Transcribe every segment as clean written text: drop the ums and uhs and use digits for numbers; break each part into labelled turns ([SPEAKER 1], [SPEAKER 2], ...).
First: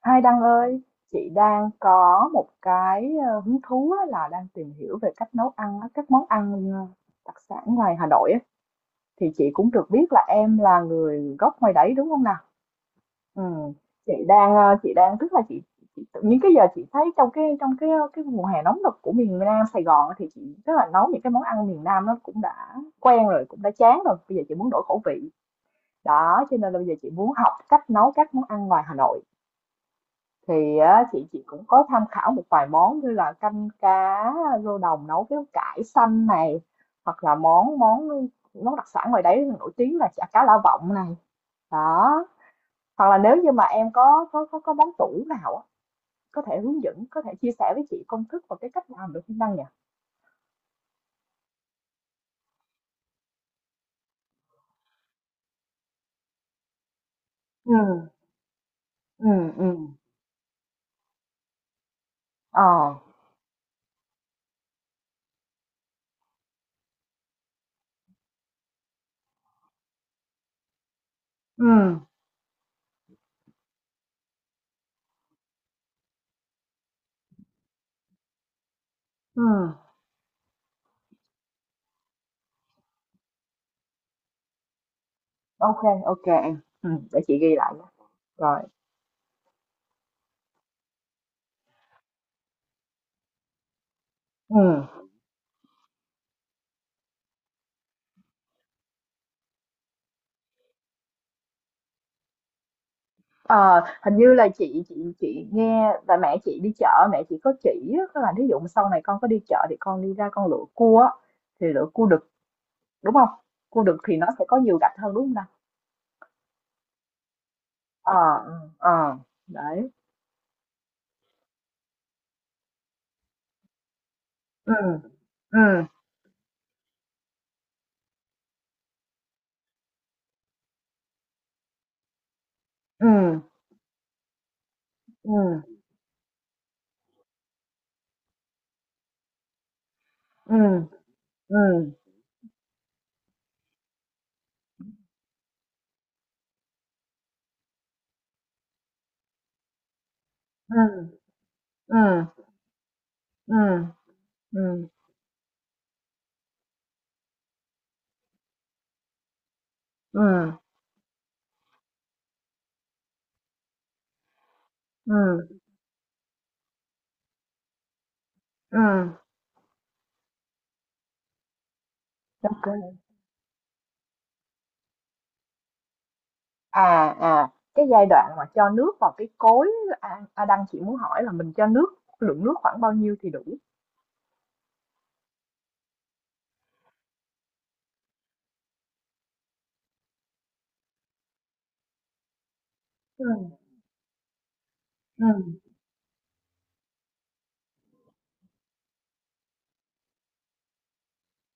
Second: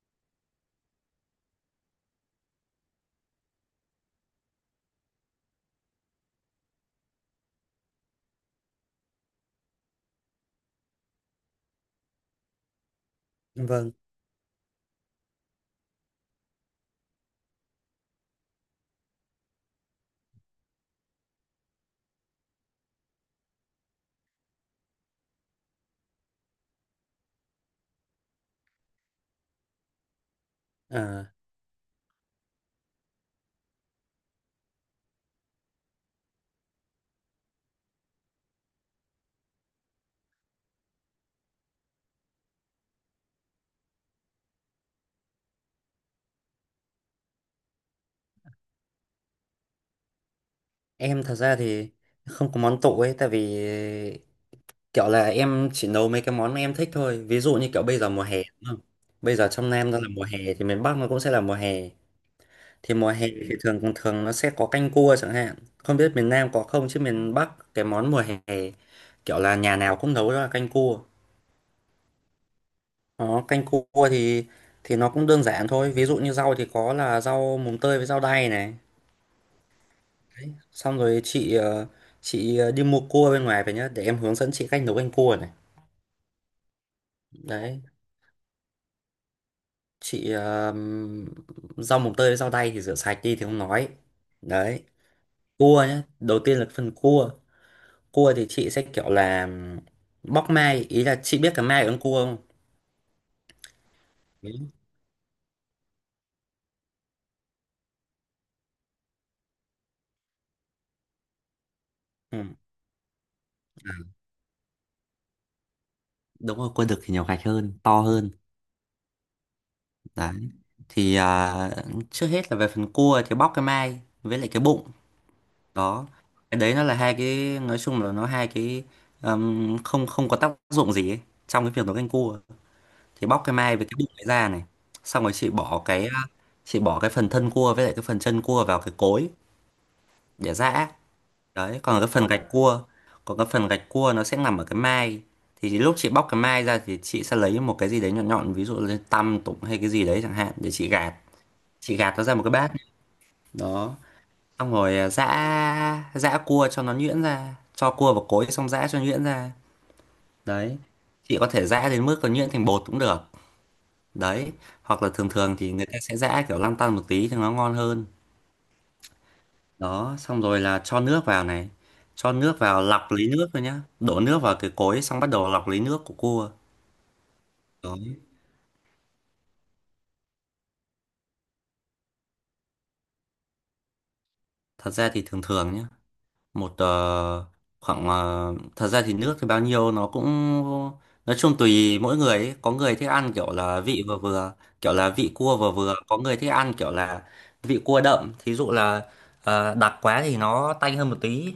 [SPEAKER 1] Hai Đăng ơi, chị đang có một cái hứng thú á, là đang tìm hiểu về cách nấu ăn á, các món ăn đặc sản ngoài Hà Nội á. Thì chị cũng được biết là em là người gốc ngoài đấy, đúng không nào? Ừ.
[SPEAKER 2] Vâng,
[SPEAKER 1] Chị đang ờ, chị đang tức là chị tự nhiên cái giờ chị thấy trong cái cái mùa hè nóng nực của miền Nam Sài Gòn á, thì chị tức là nấu những cái món ăn miền Nam nó cũng đã quen rồi, cũng đã chán rồi. Bây giờ chị muốn đổi khẩu vị. Đó, cho nên là bây giờ chị muốn học cách nấu các món ăn ngoài Hà Nội thì á, chị
[SPEAKER 2] à,
[SPEAKER 1] chị cũng có tham khảo một vài món như là canh cá rô đồng nấu với cải xanh này, hoặc là món món món đặc sản ngoài đấy nổi tiếng là chả cá lã vọng này, đó, hoặc là nếu như mà em có món tủ nào á, có thể hướng dẫn, có thể chia sẻ với chị công thức và cái cách làm được không Đăng nhỉ?
[SPEAKER 2] em thật ra thì không có món tủ ấy, tại vì kiểu là em chỉ nấu mấy cái món mà em thích thôi. Ví dụ như
[SPEAKER 1] Ừ.
[SPEAKER 2] kiểu bây giờ mùa hè, đúng không?
[SPEAKER 1] Ừ.
[SPEAKER 2] Bây giờ
[SPEAKER 1] Ừ.
[SPEAKER 2] trong Nam nó là mùa hè thì miền Bắc nó cũng sẽ là mùa hè. Thì
[SPEAKER 1] Ờ.
[SPEAKER 2] mùa hè thì thường thường thường nó sẽ có canh cua chẳng hạn. Không biết miền Nam có không, chứ miền Bắc cái món mùa hè kiểu là nhà nào cũng nấu đó là canh cua.
[SPEAKER 1] Ừ.
[SPEAKER 2] Đó, canh cua thì nó cũng đơn giản thôi. Ví dụ như rau thì có là rau mùng tơi với rau đay này.
[SPEAKER 1] Ừ.
[SPEAKER 2] Xong rồi chị đi mua cua bên ngoài về nhá để em hướng dẫn chị cách nấu canh cua này.
[SPEAKER 1] OK. OK em, ừ, để chị ghi lại
[SPEAKER 2] Đấy,
[SPEAKER 1] nha. Rồi.
[SPEAKER 2] chị rau mồng tơi với rau đay thì rửa sạch đi thì không nói. Đấy,
[SPEAKER 1] Ừ.
[SPEAKER 2] cua nhá, đầu tiên là phần cua. Cua thì chị sẽ kiểu là bóc mai, ý là chị biết cả mai ở con cua không?
[SPEAKER 1] Ờ, hình như là
[SPEAKER 2] Biết.
[SPEAKER 1] chị chị nghe là mẹ chị đi chợ, mẹ chị có chỉ á, có là ví dụ mà sau này con có đi chợ thì con đi ra con lựa cua á, thì lựa cua đực
[SPEAKER 2] Ừ.
[SPEAKER 1] đúng không? Cua
[SPEAKER 2] À,
[SPEAKER 1] đực thì nó sẽ có nhiều gạch hơn, đúng không nào?
[SPEAKER 2] đúng rồi, cua đực thì nhiều gạch hơn, to
[SPEAKER 1] Ờ.
[SPEAKER 2] hơn.
[SPEAKER 1] Ừ. Ờ. Đấy.
[SPEAKER 2] Đấy, thì à, trước hết là về phần cua thì bóc cái mai với lại cái
[SPEAKER 1] Ừ.
[SPEAKER 2] bụng.
[SPEAKER 1] Ừ.
[SPEAKER 2] Đó, cái đấy nó là hai cái, nói chung là nó hai cái không không có tác dụng gì ấy trong cái việc nấu canh cua.
[SPEAKER 1] Ừ.
[SPEAKER 2] Thì bóc cái mai với cái bụng ấy ra này, xong rồi
[SPEAKER 1] Ừ.
[SPEAKER 2] chị bỏ cái phần thân cua với lại cái phần chân cua vào cái cối để
[SPEAKER 1] Ừ.
[SPEAKER 2] giã. Đấy, còn cái phần gạch cua còn cái phần gạch cua nó sẽ nằm ở cái mai. Thì lúc chị bóc cái mai ra thì chị sẽ lấy một cái gì đấy nhọn nhọn, ví dụ là tăm tụng hay cái gì đấy chẳng hạn để
[SPEAKER 1] Ừ.
[SPEAKER 2] chị gạt
[SPEAKER 1] Ừ.
[SPEAKER 2] chị gạt nó ra một cái bát.
[SPEAKER 1] Ừ.
[SPEAKER 2] Đó,
[SPEAKER 1] Ừ.
[SPEAKER 2] xong
[SPEAKER 1] Ừ.
[SPEAKER 2] rồi giã giã cua cho nó nhuyễn ra, cho cua vào cối xong giã cho nhuyễn ra.
[SPEAKER 1] Ừ.
[SPEAKER 2] Đấy, chị có thể giã đến mức còn nhuyễn thành bột cũng được. Đấy, hoặc là thường thường
[SPEAKER 1] Ừ.
[SPEAKER 2] thì người ta sẽ giã kiểu lăn tăn một tí thì nó ngon hơn.
[SPEAKER 1] Ừ.
[SPEAKER 2] Đó, xong rồi là cho nước vào này, cho nước vào
[SPEAKER 1] OK.
[SPEAKER 2] lọc lấy nước rồi nhá, đổ nước vào cái cối xong bắt đầu lọc lấy nước của cua.
[SPEAKER 1] À. À. Cái
[SPEAKER 2] Đó,
[SPEAKER 1] giai đoạn mà cho nước vào cái cối, à, à đang chị muốn hỏi là mình cho nước, lượng nước khoảng bao nhiêu thì đủ?
[SPEAKER 2] thật ra thì thường thường nhá, một ờ, khoảng thật ra thì nước thì bao nhiêu nó cũng, nói chung tùy mỗi người ấy. Có người thích
[SPEAKER 1] Ừ.
[SPEAKER 2] ăn kiểu là vị vừa vừa, kiểu là
[SPEAKER 1] Ừ.
[SPEAKER 2] vị cua vừa vừa, có người thích ăn kiểu là vị cua đậm, thí dụ là đặc quá thì nó tanh hơn một tí.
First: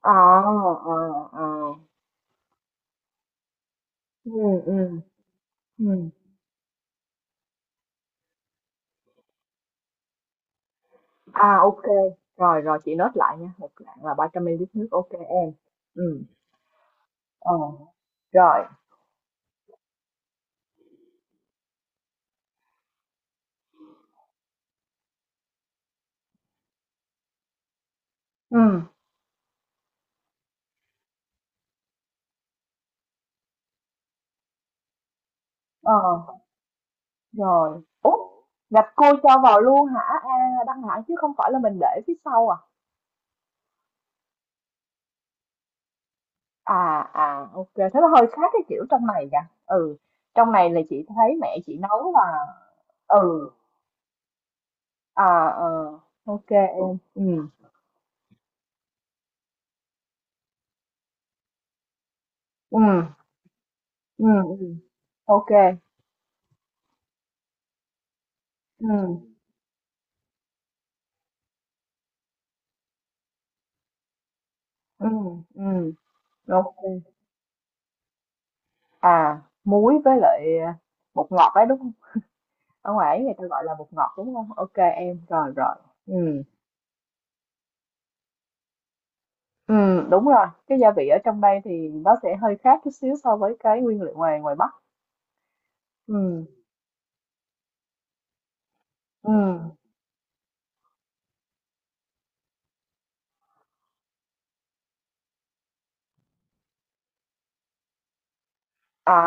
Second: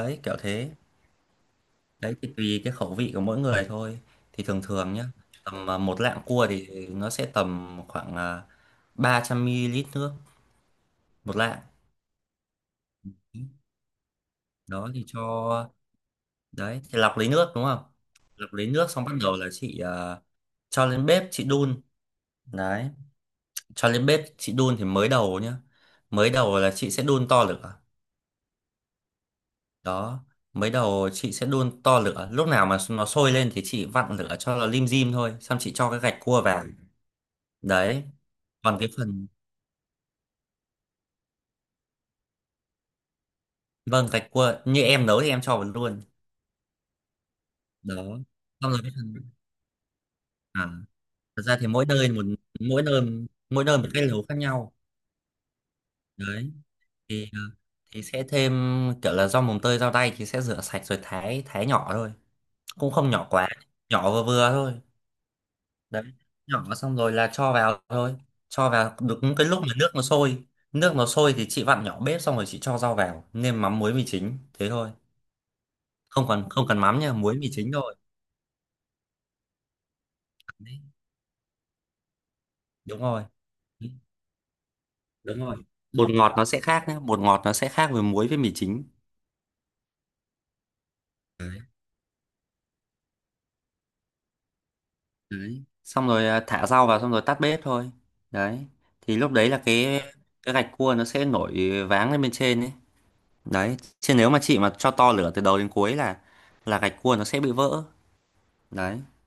[SPEAKER 1] Ờ.
[SPEAKER 2] kiểu thế.
[SPEAKER 1] ờ, ờ.
[SPEAKER 2] Đấy thì tùy cái khẩu vị của mỗi người thôi.
[SPEAKER 1] Ừ.
[SPEAKER 2] Thì thường
[SPEAKER 1] Ừ.
[SPEAKER 2] thường nhá, tầm một
[SPEAKER 1] Ừm.
[SPEAKER 2] lạng cua thì nó sẽ tầm khoảng 300 ml nước một
[SPEAKER 1] À,
[SPEAKER 2] lạng.
[SPEAKER 1] ô, rồi, rồi chị nốt lại nha, một lạng là 300 ml nước,
[SPEAKER 2] Đó thì
[SPEAKER 1] OK
[SPEAKER 2] cho,
[SPEAKER 1] em. Ừ.
[SPEAKER 2] đấy thì lọc lấy nước
[SPEAKER 1] Ờ,
[SPEAKER 2] đúng không. Lọc
[SPEAKER 1] rồi.
[SPEAKER 2] lấy nước xong bắt đầu là chị cho lên bếp chị đun. Đấy, cho lên bếp chị đun thì mới đầu nhá, mới đầu là chị sẽ đun to lửa.
[SPEAKER 1] Ừ.
[SPEAKER 2] Đó, mới đầu chị sẽ đun to lửa, lúc nào mà nó sôi lên thì chị vặn lửa cho nó lim dim thôi, xong chị cho
[SPEAKER 1] Ờ,
[SPEAKER 2] cái gạch cua vào.
[SPEAKER 1] rồi.
[SPEAKER 2] Đấy,
[SPEAKER 1] Úp
[SPEAKER 2] còn cái
[SPEAKER 1] gạch cua
[SPEAKER 2] phần,
[SPEAKER 1] cho vào luôn hả? A, Đăng hả? Chứ không phải là mình để phía sau à?
[SPEAKER 2] vâng, gạch cua như em nấu thì em cho vào luôn.
[SPEAKER 1] À, à, ô, thế
[SPEAKER 2] Đó,
[SPEAKER 1] nó hơi khác cái
[SPEAKER 2] xong rồi
[SPEAKER 1] kiểu
[SPEAKER 2] cái
[SPEAKER 1] trong
[SPEAKER 2] phần
[SPEAKER 1] này kìa. Ừ, trong này
[SPEAKER 2] à,
[SPEAKER 1] là chị thấy
[SPEAKER 2] thật
[SPEAKER 1] mẹ
[SPEAKER 2] ra thì
[SPEAKER 1] chị nấu là
[SPEAKER 2] mỗi nơi
[SPEAKER 1] ừ,
[SPEAKER 2] mỗi nơi một cái nấu khác nhau.
[SPEAKER 1] à, ờ, ô
[SPEAKER 2] Đấy
[SPEAKER 1] em, ừ,
[SPEAKER 2] thì ờ, thì sẽ thêm, kiểu là rau mồng tơi rau đay thì sẽ rửa sạch rồi thái thái nhỏ thôi,
[SPEAKER 1] ừ,
[SPEAKER 2] cũng không nhỏ quá, nhỏ
[SPEAKER 1] ừ
[SPEAKER 2] vừa vừa
[SPEAKER 1] ừm.
[SPEAKER 2] thôi.
[SPEAKER 1] Ô.
[SPEAKER 2] Đấy, nhỏ xong rồi là cho vào thôi, cho
[SPEAKER 1] Ừ.
[SPEAKER 2] vào đúng cái lúc mà nước nó sôi. Nước nó sôi thì chị vặn nhỏ bếp, xong rồi chị cho rau vào nêm mắm muối mì chính thế thôi.
[SPEAKER 1] Ừm,
[SPEAKER 2] Không cần
[SPEAKER 1] đúng.
[SPEAKER 2] mắm nha, muối mì chính thôi.
[SPEAKER 1] À, muối với lại, à,
[SPEAKER 2] Đấy,
[SPEAKER 1] bột ngọt ấy, đúng không? Ở
[SPEAKER 2] đúng
[SPEAKER 1] ngoài
[SPEAKER 2] rồi,
[SPEAKER 1] ấy người ta gọi là bột ngọt, đúng không? OK em,
[SPEAKER 2] đúng
[SPEAKER 1] rồi,
[SPEAKER 2] rồi,
[SPEAKER 1] rồi.
[SPEAKER 2] bột ngọt
[SPEAKER 1] Ừ.
[SPEAKER 2] nó sẽ khác nhé, bột ngọt nó sẽ khác với muối với mì chính.
[SPEAKER 1] Ừ. Đúng rồi, cái gia vị ở trong đây thì nó sẽ hơi khác chút xíu so với cái nguyên liệu ngoài ngoài Bắc.
[SPEAKER 2] Đấy, xong rồi
[SPEAKER 1] Ừ.
[SPEAKER 2] thả rau vào xong rồi tắt bếp thôi. Đấy, thì
[SPEAKER 1] Ừ.
[SPEAKER 2] lúc đấy là cái gạch cua nó sẽ nổi váng lên bên trên ấy. Đấy, chứ nếu mà chị mà cho to lửa từ đầu đến cuối là gạch cua nó sẽ bị vỡ. Đấy,
[SPEAKER 1] À,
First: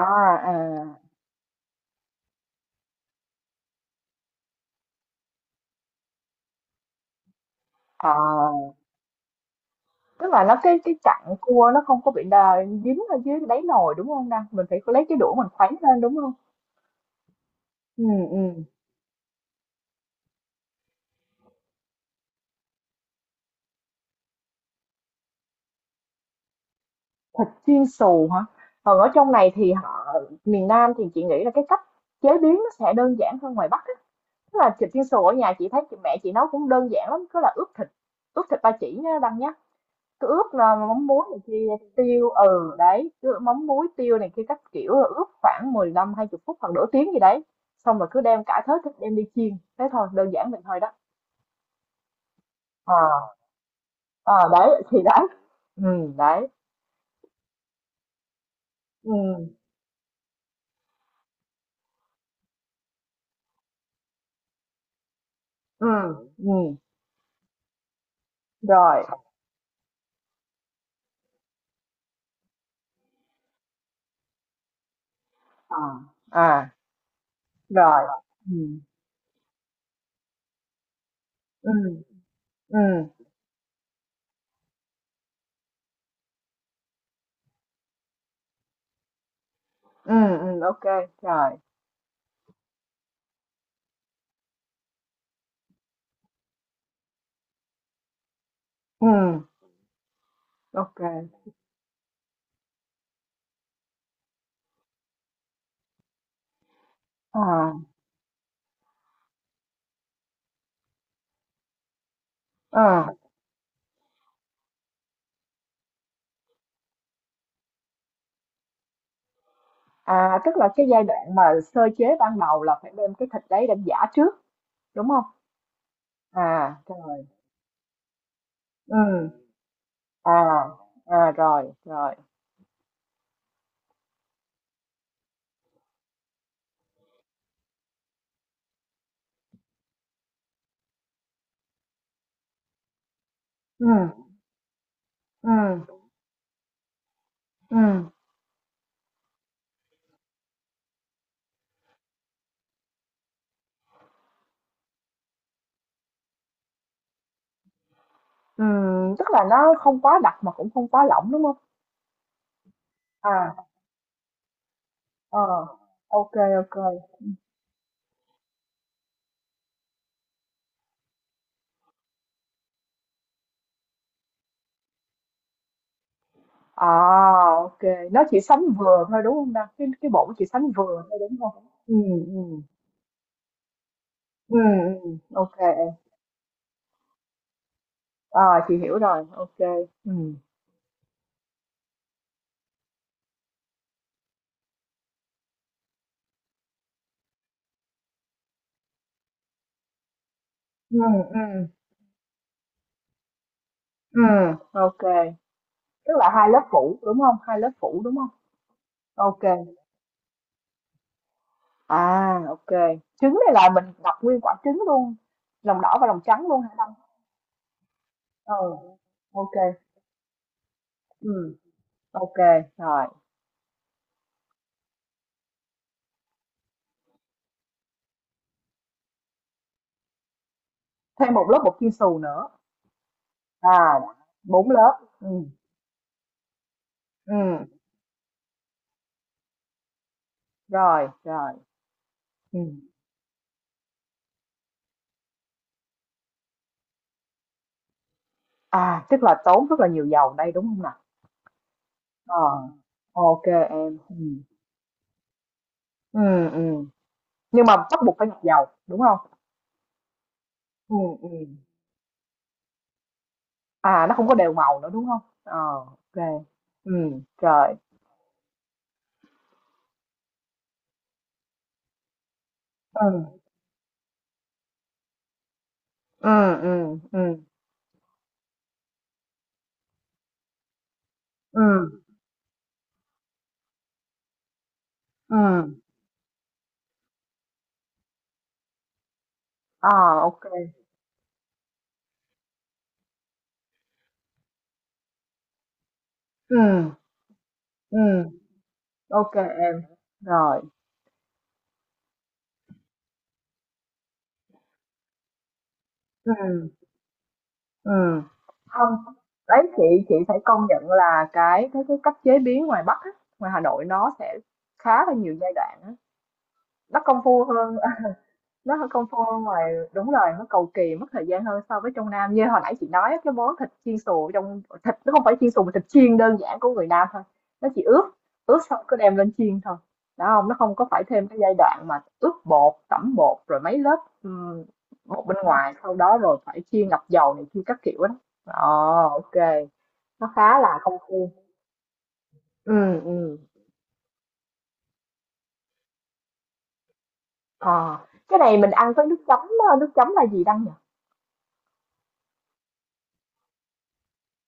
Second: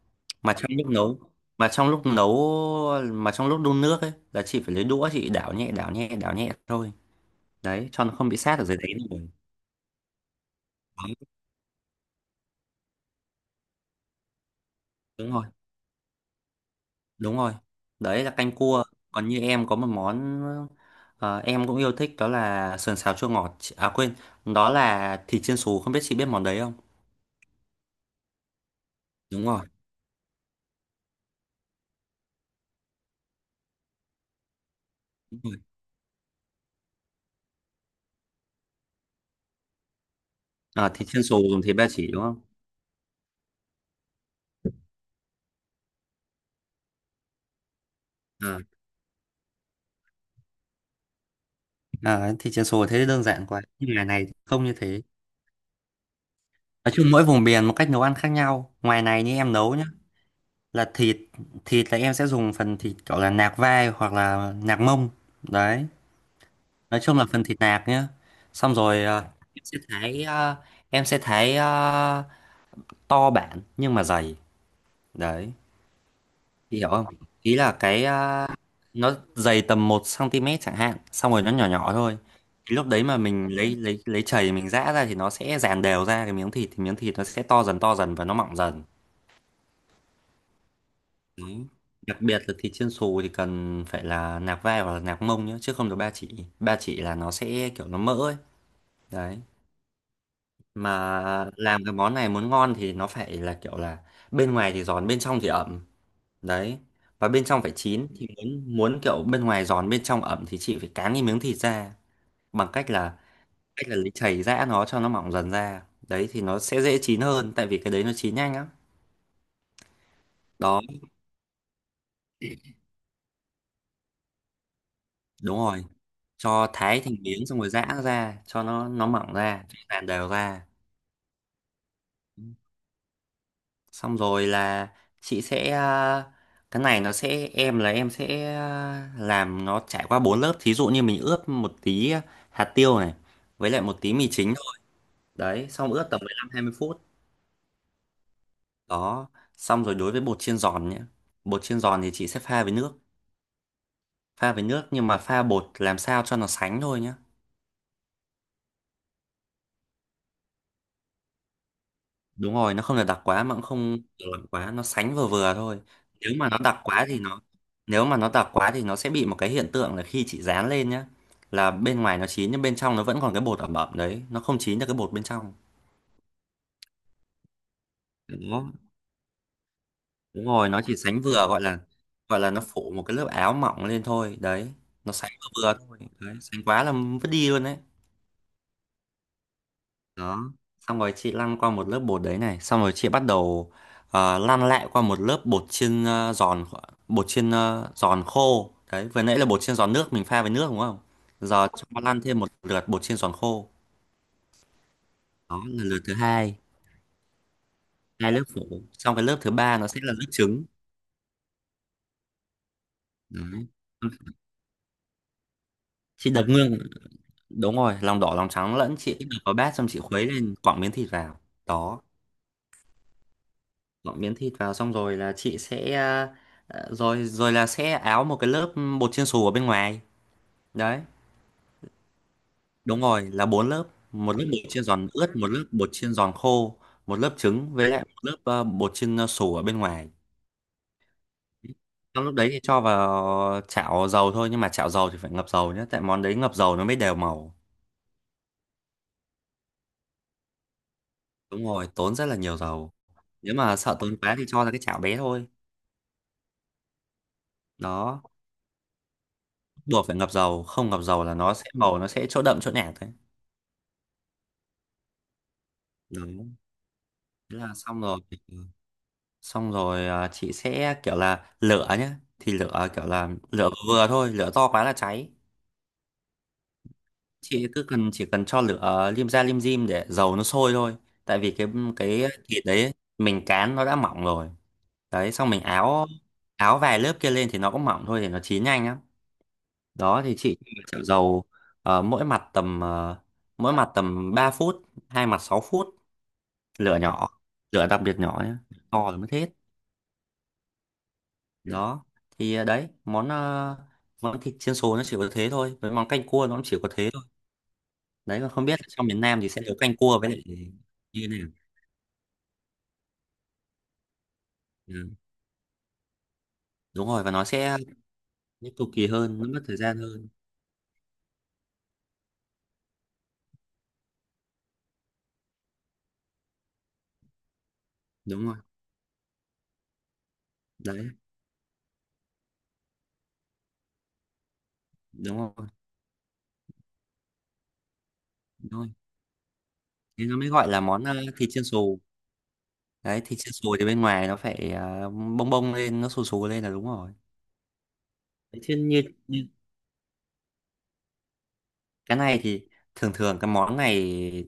[SPEAKER 1] à,
[SPEAKER 2] mà trong lúc nấu, mà trong lúc nấu mà trong lúc đun nước ấy là chị phải lấy đũa chị đảo nhẹ đảo nhẹ đảo nhẹ thôi, đấy, cho nó không bị sát ở
[SPEAKER 1] à,
[SPEAKER 2] dưới đáy rồi.
[SPEAKER 1] tức là nó cái
[SPEAKER 2] Đấy,
[SPEAKER 1] chặn cua nó không có bị đà dính ở dưới đáy nồi, đúng không nè? Mình phải lấy cái
[SPEAKER 2] đúng
[SPEAKER 1] đũa
[SPEAKER 2] rồi,
[SPEAKER 1] mình khuấy lên, đúng không?
[SPEAKER 2] đúng rồi,
[SPEAKER 1] Ừ.
[SPEAKER 2] đấy là
[SPEAKER 1] Ừ.
[SPEAKER 2] canh cua. Còn như em có một món em cũng yêu thích đó là sườn xào chua ngọt, à quên, đó là thịt chiên xù, không biết chị biết món đấy không.
[SPEAKER 1] Thịt chiên xù hả? Còn ở trong
[SPEAKER 2] Đúng
[SPEAKER 1] này
[SPEAKER 2] rồi,
[SPEAKER 1] thì họ, miền Nam thì chị nghĩ là cái cách chế biến nó sẽ đơn giản hơn ngoài Bắc á. Tức là thịt chiên xù ở
[SPEAKER 2] đúng
[SPEAKER 1] nhà
[SPEAKER 2] rồi.
[SPEAKER 1] chị thấy mẹ chị nấu cũng đơn giản lắm, cứ là ướp thịt ba chỉ nhá Đăng nhá. Cứ ướp là
[SPEAKER 2] À,
[SPEAKER 1] mắm
[SPEAKER 2] thịt chiên
[SPEAKER 1] muối
[SPEAKER 2] xù
[SPEAKER 1] này
[SPEAKER 2] dùng
[SPEAKER 1] kia,
[SPEAKER 2] thịt ba chỉ đúng
[SPEAKER 1] tiêu,
[SPEAKER 2] không?
[SPEAKER 1] ừ đấy, cứ mắm muối tiêu này kia các kiểu là ướp khoảng 15 hai 20 phút hoặc nửa tiếng gì đấy. Xong rồi cứ đem
[SPEAKER 2] à,
[SPEAKER 1] cả thớ thịt đem đi chiên. Thế thôi, đơn giản vậy thôi đó.
[SPEAKER 2] Thịt chiên xù
[SPEAKER 1] Ờ,
[SPEAKER 2] thế đơn giản quá, nhưng ngoài này
[SPEAKER 1] à,
[SPEAKER 2] thì
[SPEAKER 1] à,
[SPEAKER 2] không như
[SPEAKER 1] đấy thì
[SPEAKER 2] thế.
[SPEAKER 1] đấy. Ừ đấy.
[SPEAKER 2] Nói chung mỗi vùng miền một cách nấu ăn khác nhau, ngoài
[SPEAKER 1] Ừ.
[SPEAKER 2] này như em nấu nhá, là thịt thịt là em sẽ dùng phần thịt gọi là nạc vai hoặc là nạc mông. Đấy,
[SPEAKER 1] Ừ. Ừ.
[SPEAKER 2] nói chung là phần thịt nạc nhá, xong
[SPEAKER 1] Rồi.
[SPEAKER 2] rồi ờ, em sẽ thái ờ, em sẽ thái ờ, to bản nhưng mà dày. Đấy,
[SPEAKER 1] À. À.
[SPEAKER 2] chị hiểu không, ý là
[SPEAKER 1] Rồi. Ừm,
[SPEAKER 2] nó dày tầm 1 cm chẳng hạn, xong rồi nó nhỏ
[SPEAKER 1] ừm,
[SPEAKER 2] nhỏ thôi. Cái lúc đấy
[SPEAKER 1] ừm,
[SPEAKER 2] mà mình lấy chày mình giã ra thì nó sẽ dàn đều ra cái miếng thịt, thì miếng thịt nó sẽ to dần và nó mọng dần.
[SPEAKER 1] ô, rồi,
[SPEAKER 2] Đấy, đặc biệt là thịt chiên xù thì cần phải là nạc vai hoặc là nạc mông nhé, chứ không được ba chỉ. Ba chỉ là nó sẽ kiểu nó mỡ ấy.
[SPEAKER 1] ừm,
[SPEAKER 2] Đấy,
[SPEAKER 1] ô, à,
[SPEAKER 2] mà làm cái món này muốn ngon thì nó phải là kiểu là bên ngoài thì giòn, bên trong thì ẩm. Đấy, và bên trong phải
[SPEAKER 1] à,
[SPEAKER 2] chín, thì muốn muốn kiểu bên ngoài giòn bên trong ẩm thì chị phải cán cái miếng thịt ra, bằng cách là, cách là lấy chày giã nó cho nó mỏng dần ra. Đấy thì nó sẽ dễ chín hơn, tại vì cái đấy nó chín nhanh lắm.
[SPEAKER 1] à, tức là
[SPEAKER 2] Đó,
[SPEAKER 1] cái giai đoạn mà sơ chế ban đầu là phải đem cái thịt đấy đem giã trước, đúng không?
[SPEAKER 2] đúng rồi, cho
[SPEAKER 1] À,
[SPEAKER 2] thái thành
[SPEAKER 1] rồi,
[SPEAKER 2] miếng xong rồi giã nó ra cho nó
[SPEAKER 1] ừm,
[SPEAKER 2] mỏng ra cho nó dàn đều
[SPEAKER 1] à,
[SPEAKER 2] ra.
[SPEAKER 1] à, rồi, rồi,
[SPEAKER 2] Xong rồi là chị sẽ à, cái này nó sẽ, em là em sẽ à, làm nó trải qua bốn lớp, thí dụ như mình ướp một tí hạt tiêu này với lại một tí
[SPEAKER 1] ừm,
[SPEAKER 2] mì chính thôi. Đấy,
[SPEAKER 1] ừm,
[SPEAKER 2] xong ướp tầm 15-20 phút.
[SPEAKER 1] ừm,
[SPEAKER 2] Đó, xong rồi đối với bột chiên giòn nhé, bột chiên giòn thì chị sẽ pha với nước, nhưng mà pha bột làm sao cho nó sánh thôi nhé.
[SPEAKER 1] tức là nó không quá đặc mà cũng không quá lỏng, đúng không?
[SPEAKER 2] Đúng rồi, nó không được đặc quá
[SPEAKER 1] À,
[SPEAKER 2] mà cũng không được lỏng quá, nó sánh vừa
[SPEAKER 1] ờ,
[SPEAKER 2] vừa thôi.
[SPEAKER 1] ô
[SPEAKER 2] nếu
[SPEAKER 1] kê,
[SPEAKER 2] mà nó đặc quá thì nó Nếu mà nó đặc quá thì nó sẽ bị một cái hiện tượng là khi chị dán lên nhá, là bên ngoài nó chín nhưng bên trong nó vẫn còn cái bột ẩm ẩm đấy, nó không chín được cái bột bên trong.
[SPEAKER 1] à, ô, nó chỉ sánh
[SPEAKER 2] Đó,
[SPEAKER 1] vừa thôi, đúng không ta? Cái bộ chỉ
[SPEAKER 2] đúng rồi,
[SPEAKER 1] sánh
[SPEAKER 2] nó chỉ
[SPEAKER 1] vừa thôi,
[SPEAKER 2] sánh vừa,
[SPEAKER 1] đúng
[SPEAKER 2] gọi
[SPEAKER 1] không?
[SPEAKER 2] là gọi là nó phủ một cái lớp áo mỏng lên thôi.
[SPEAKER 1] Ừ.
[SPEAKER 2] Đấy,
[SPEAKER 1] Ừ.
[SPEAKER 2] nó sánh
[SPEAKER 1] OK
[SPEAKER 2] vừa vừa
[SPEAKER 1] kê.
[SPEAKER 2] thôi, đấy, sánh quá là vứt đi luôn đấy.
[SPEAKER 1] Ờ, chị hiểu rồi, OK. Ừ.
[SPEAKER 2] Đó, xong rồi chị lăn qua một lớp bột đấy này, xong rồi chị bắt đầu lăn lại qua một lớp bột chiên giòn, bột chiên giòn khô. Đấy, vừa nãy là bột chiên giòn nước mình pha với nước đúng
[SPEAKER 1] Ừ.
[SPEAKER 2] không,
[SPEAKER 1] Ừ. Ừm.
[SPEAKER 2] giờ cho lăn thêm một lượt bột chiên giòn khô,
[SPEAKER 1] Ừm.
[SPEAKER 2] đó là lượt
[SPEAKER 1] Tức
[SPEAKER 2] thứ
[SPEAKER 1] là 2
[SPEAKER 2] hai.
[SPEAKER 1] lớp phủ, đúng không? Hai lớp phủ, đúng
[SPEAKER 2] Hai
[SPEAKER 1] không?
[SPEAKER 2] lớp phủ xong, cái lớp
[SPEAKER 1] OK
[SPEAKER 2] thứ
[SPEAKER 1] kê,
[SPEAKER 2] ba nó sẽ là lớp trứng.
[SPEAKER 1] à, ô, trứng này
[SPEAKER 2] Đấy,
[SPEAKER 1] là mình đặt nguyên quả trứng luôn, lòng đỏ và lòng
[SPEAKER 2] chị đập
[SPEAKER 1] trắng luôn hả
[SPEAKER 2] ngương,
[SPEAKER 1] Đăng?
[SPEAKER 2] đúng rồi, lòng đỏ lòng trắng lẫn,
[SPEAKER 1] Ừ,
[SPEAKER 2] chị đập
[SPEAKER 1] ô
[SPEAKER 2] vào
[SPEAKER 1] kê,
[SPEAKER 2] bát xong chị khuấy lên, quẳng miếng thịt vào.
[SPEAKER 1] ừm,
[SPEAKER 2] Đó,
[SPEAKER 1] rồi.
[SPEAKER 2] dọn miếng thịt vào xong rồi là chị sẽ rồi rồi là sẽ áo một cái lớp bột chiên xù ở bên ngoài. Đấy,
[SPEAKER 1] Thêm một lớp bột chiên xù nữa,
[SPEAKER 2] đúng rồi, là bốn lớp,
[SPEAKER 1] à,
[SPEAKER 2] một lớp bột
[SPEAKER 1] 4
[SPEAKER 2] chiên
[SPEAKER 1] lớp,
[SPEAKER 2] giòn ướt, một lớp bột chiên giòn khô, một lớp
[SPEAKER 1] ừm,
[SPEAKER 2] trứng với lại một lớp bột chiên xù ở bên ngoài.
[SPEAKER 1] rồi, rồi,
[SPEAKER 2] Trong lúc đấy thì
[SPEAKER 1] ừm.
[SPEAKER 2] cho vào chảo dầu thôi, nhưng mà chảo dầu thì phải ngập dầu nhé, tại món đấy ngập dầu nó mới đều màu.
[SPEAKER 1] À, tức là tốn rất là nhiều dầu đây, đúng không nào?
[SPEAKER 2] Đúng rồi, tốn rất là
[SPEAKER 1] Ờ,
[SPEAKER 2] nhiều dầu.
[SPEAKER 1] OK
[SPEAKER 2] Nếu mà
[SPEAKER 1] em,
[SPEAKER 2] sợ
[SPEAKER 1] ừ,
[SPEAKER 2] tốn quá thì cho ra cái chảo bé thôi.
[SPEAKER 1] ừ, ừm. Nhưng mà bắt buộc
[SPEAKER 2] Đó,
[SPEAKER 1] phải ngập dầu, đúng không?
[SPEAKER 2] buộc phải ngập dầu, không ngập
[SPEAKER 1] Ừm,
[SPEAKER 2] dầu là nó
[SPEAKER 1] ừm.
[SPEAKER 2] sẽ màu, nó sẽ chỗ đậm chỗ nhạt đấy.
[SPEAKER 1] À, nó không có đều màu nữa, đúng không? Ờ, ô kê.
[SPEAKER 2] Đó. Thế là
[SPEAKER 1] Rồi,
[SPEAKER 2] xong rồi, xong rồi chị sẽ kiểu là lửa nhá, thì lửa kiểu là
[SPEAKER 1] ừm,
[SPEAKER 2] lửa vừa thôi, lửa to quá là cháy.
[SPEAKER 1] ừm, ừm, ừm,
[SPEAKER 2] Chị cứ cần, chỉ cần cho lửa lim dim để dầu nó sôi thôi, tại vì cái
[SPEAKER 1] ừm,
[SPEAKER 2] cái thịt đấy mình cán nó đã mỏng rồi. Đấy, xong mình
[SPEAKER 1] ừm,
[SPEAKER 2] áo áo vài lớp kia lên thì nó cũng mỏng thôi, thì nó chín nhanh lắm.
[SPEAKER 1] OK,
[SPEAKER 2] Đó
[SPEAKER 1] ô
[SPEAKER 2] thì chị
[SPEAKER 1] kê,
[SPEAKER 2] chảo dầu mỗi mặt tầm 3 phút, hai mặt 6 phút,
[SPEAKER 1] ừm,
[SPEAKER 2] lửa nhỏ, lửa đặc biệt nhỏ nhé, to là mất hết.
[SPEAKER 1] em, rồi,
[SPEAKER 2] Đó thì đấy món món thịt chiên xù nó chỉ có thế thôi, với món canh cua nó cũng
[SPEAKER 1] ừm,
[SPEAKER 2] chỉ có thế thôi.
[SPEAKER 1] ừm.
[SPEAKER 2] Đấy, còn không biết là
[SPEAKER 1] Không,
[SPEAKER 2] trong miền Nam thì sẽ
[SPEAKER 1] đấy,
[SPEAKER 2] nấu
[SPEAKER 1] chị
[SPEAKER 2] canh
[SPEAKER 1] chị
[SPEAKER 2] cua với
[SPEAKER 1] phải
[SPEAKER 2] lại
[SPEAKER 1] công nhận
[SPEAKER 2] như
[SPEAKER 1] là
[SPEAKER 2] thế nào.
[SPEAKER 1] cái cách chế biến ngoài Bắc á, ngoài Hà Nội nó sẽ khá
[SPEAKER 2] Ừ.
[SPEAKER 1] là nhiều giai đoạn á, nó
[SPEAKER 2] Đúng
[SPEAKER 1] công
[SPEAKER 2] rồi, và
[SPEAKER 1] phu hơn.
[SPEAKER 2] nó
[SPEAKER 1] Nó hơi
[SPEAKER 2] cực
[SPEAKER 1] công
[SPEAKER 2] kỳ
[SPEAKER 1] phu
[SPEAKER 2] hơn,
[SPEAKER 1] hơn
[SPEAKER 2] nó mất
[SPEAKER 1] ngoài
[SPEAKER 2] thời gian
[SPEAKER 1] đúng rồi,
[SPEAKER 2] hơn.
[SPEAKER 1] nó cầu kỳ, mất thời gian hơn so với trong Nam. Như hồi nãy chị nói á, cái món thịt chiên xù ở trong, thịt nó không phải chiên xù mà thịt chiên đơn giản của người Nam thôi. Nó chỉ ướp,
[SPEAKER 2] Đúng rồi.
[SPEAKER 1] ướp xong cứ đem lên chiên thôi. Đó không? Nó không có phải
[SPEAKER 2] Đấy,
[SPEAKER 1] thêm cái giai đoạn mà ướp bột, tẩm bột rồi mấy lớp, ừm, bột bên
[SPEAKER 2] đúng rồi,
[SPEAKER 1] ngoài, sau đó rồi phải chiên ngập dầu này kia các kiểu đó.
[SPEAKER 2] đúng rồi,
[SPEAKER 1] Ồ, OK.
[SPEAKER 2] thế
[SPEAKER 1] Nó
[SPEAKER 2] nó mới
[SPEAKER 1] khá
[SPEAKER 2] gọi
[SPEAKER 1] là
[SPEAKER 2] là
[SPEAKER 1] công
[SPEAKER 2] món
[SPEAKER 1] phu.
[SPEAKER 2] thịt chiên xù.
[SPEAKER 1] Ừ.
[SPEAKER 2] Đấy,
[SPEAKER 1] Ừ.
[SPEAKER 2] thịt chiên xù thì bên ngoài nó phải bông bông lên, nó xù xù lên là đúng rồi.
[SPEAKER 1] Ờ. Cái này
[SPEAKER 2] Đấy,
[SPEAKER 1] mình
[SPEAKER 2] chứ
[SPEAKER 1] ăn
[SPEAKER 2] như
[SPEAKER 1] với nước chấm,
[SPEAKER 2] như
[SPEAKER 1] á, nước chấm là gì Đăng nhỉ?
[SPEAKER 2] cái này thì thường thường cái món này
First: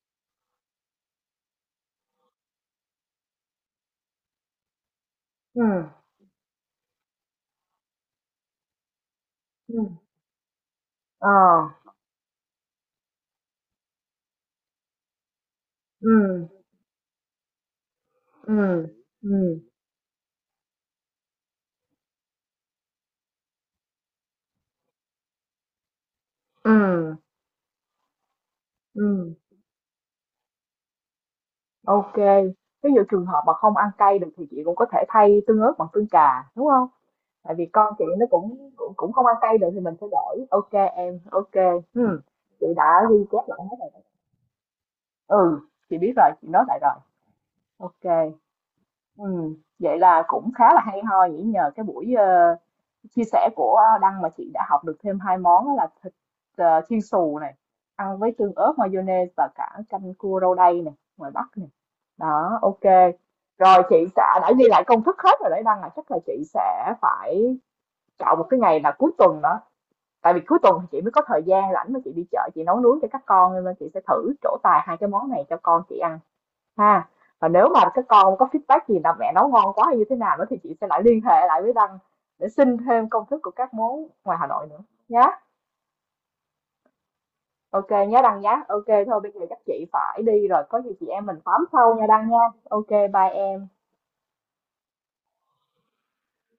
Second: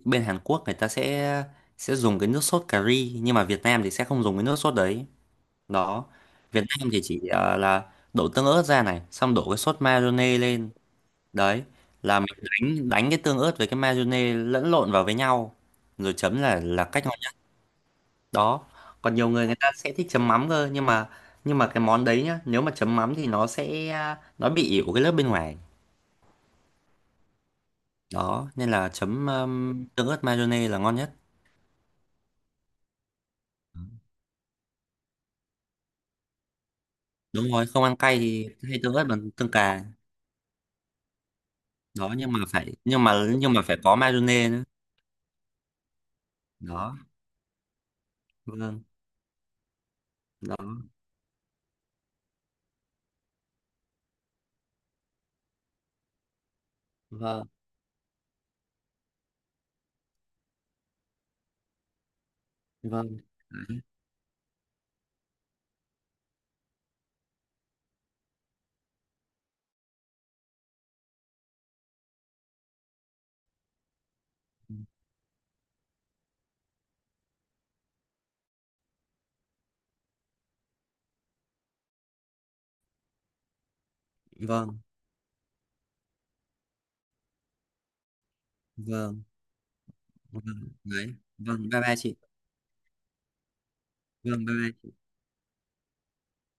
[SPEAKER 2] bên Hàn Quốc người ta sẽ dùng cái nước sốt cà ri, nhưng mà Việt Nam thì sẽ không dùng cái nước sốt đấy.
[SPEAKER 1] Ừ.
[SPEAKER 2] Đó, Việt Nam thì chỉ là đổ tương ớt ra này xong đổ cái sốt
[SPEAKER 1] Ừ.
[SPEAKER 2] mayonnaise lên.
[SPEAKER 1] Ờ.
[SPEAKER 2] Đấy, là mình đánh đánh cái tương ớt với cái mayonnaise lẫn lộn vào với nhau rồi chấm
[SPEAKER 1] Ừ.
[SPEAKER 2] là cách ngon nhất.
[SPEAKER 1] Ừ.
[SPEAKER 2] Đó, còn nhiều người người
[SPEAKER 1] Ừ.
[SPEAKER 2] ta sẽ thích chấm mắm cơ, nhưng mà cái món đấy nhá, nếu mà chấm mắm thì nó sẽ nó bị ỉu cái lớp bên ngoài.
[SPEAKER 1] Ừ.
[SPEAKER 2] Đó, nên là chấm
[SPEAKER 1] Ừ.
[SPEAKER 2] tương ớt mayonnaise là ngon nhất.
[SPEAKER 1] OK kê. Ví dụ trường hợp mà không ăn cay được thì chị cũng có thể thay tương ớt bằng tương cà, đúng không?
[SPEAKER 2] Đúng
[SPEAKER 1] Tại vì
[SPEAKER 2] rồi, không
[SPEAKER 1] con
[SPEAKER 2] ăn
[SPEAKER 1] chị
[SPEAKER 2] cay
[SPEAKER 1] nó
[SPEAKER 2] thì
[SPEAKER 1] cũng
[SPEAKER 2] hay
[SPEAKER 1] cũng
[SPEAKER 2] tương ớt
[SPEAKER 1] cũng không
[SPEAKER 2] bằng
[SPEAKER 1] ăn
[SPEAKER 2] tương
[SPEAKER 1] cay được thì
[SPEAKER 2] cà.
[SPEAKER 1] mình sẽ đổi. OK em, OK kê.
[SPEAKER 2] Đó, nhưng mà
[SPEAKER 1] Chị
[SPEAKER 2] phải,
[SPEAKER 1] đã ghi chép lại hết rồi
[SPEAKER 2] có
[SPEAKER 1] đó.
[SPEAKER 2] mayonnaise nữa.
[SPEAKER 1] Ừ, chị biết rồi, chị nói lại rồi.
[SPEAKER 2] Đó,
[SPEAKER 1] OK.
[SPEAKER 2] vâng.
[SPEAKER 1] Ừ, vậy là cũng
[SPEAKER 2] Đó,
[SPEAKER 1] khá là hay ho nhỉ, nhờ cái buổi chia sẻ của Đăng mà chị đã học được thêm hai món, đó là thịt chiên xù
[SPEAKER 2] vâng,
[SPEAKER 1] này ăn với tương ớt mayonnaise và cả canh cua rau đay này ngoài Bắc này, đó, OK
[SPEAKER 2] vâng, vâng,
[SPEAKER 1] rồi, chị sẽ đã ghi lại công thức hết rồi đấy Đăng, là chắc là chị sẽ phải chọn một cái ngày là cuối tuần đó, tại vì cuối tuần thì chị mới có thời gian rảnh mà chị đi chợ chị nấu nướng cho các con, nên là chị sẽ thử trổ tài hai cái món này cho con chị ăn. Ha, và nếu mà các con có feedback gì là mẹ nấu ngon quá hay như thế nào nữa thì chị sẽ lại liên hệ lại với Đăng để xin thêm công thức của các món ngoài Hà Nội
[SPEAKER 2] vâng,
[SPEAKER 1] nữa nhé. OK nhé Đăng nhé. OK thôi
[SPEAKER 2] vâng,
[SPEAKER 1] bây giờ chắc chị phải đi rồi,
[SPEAKER 2] vâng.
[SPEAKER 1] có gì chị
[SPEAKER 2] Đấy,
[SPEAKER 1] em mình
[SPEAKER 2] vâng,
[SPEAKER 1] tám
[SPEAKER 2] bye
[SPEAKER 1] sau
[SPEAKER 2] bye
[SPEAKER 1] nha
[SPEAKER 2] chị.
[SPEAKER 1] Đăng nha. OK bye em.
[SPEAKER 2] Vâng, bye bye.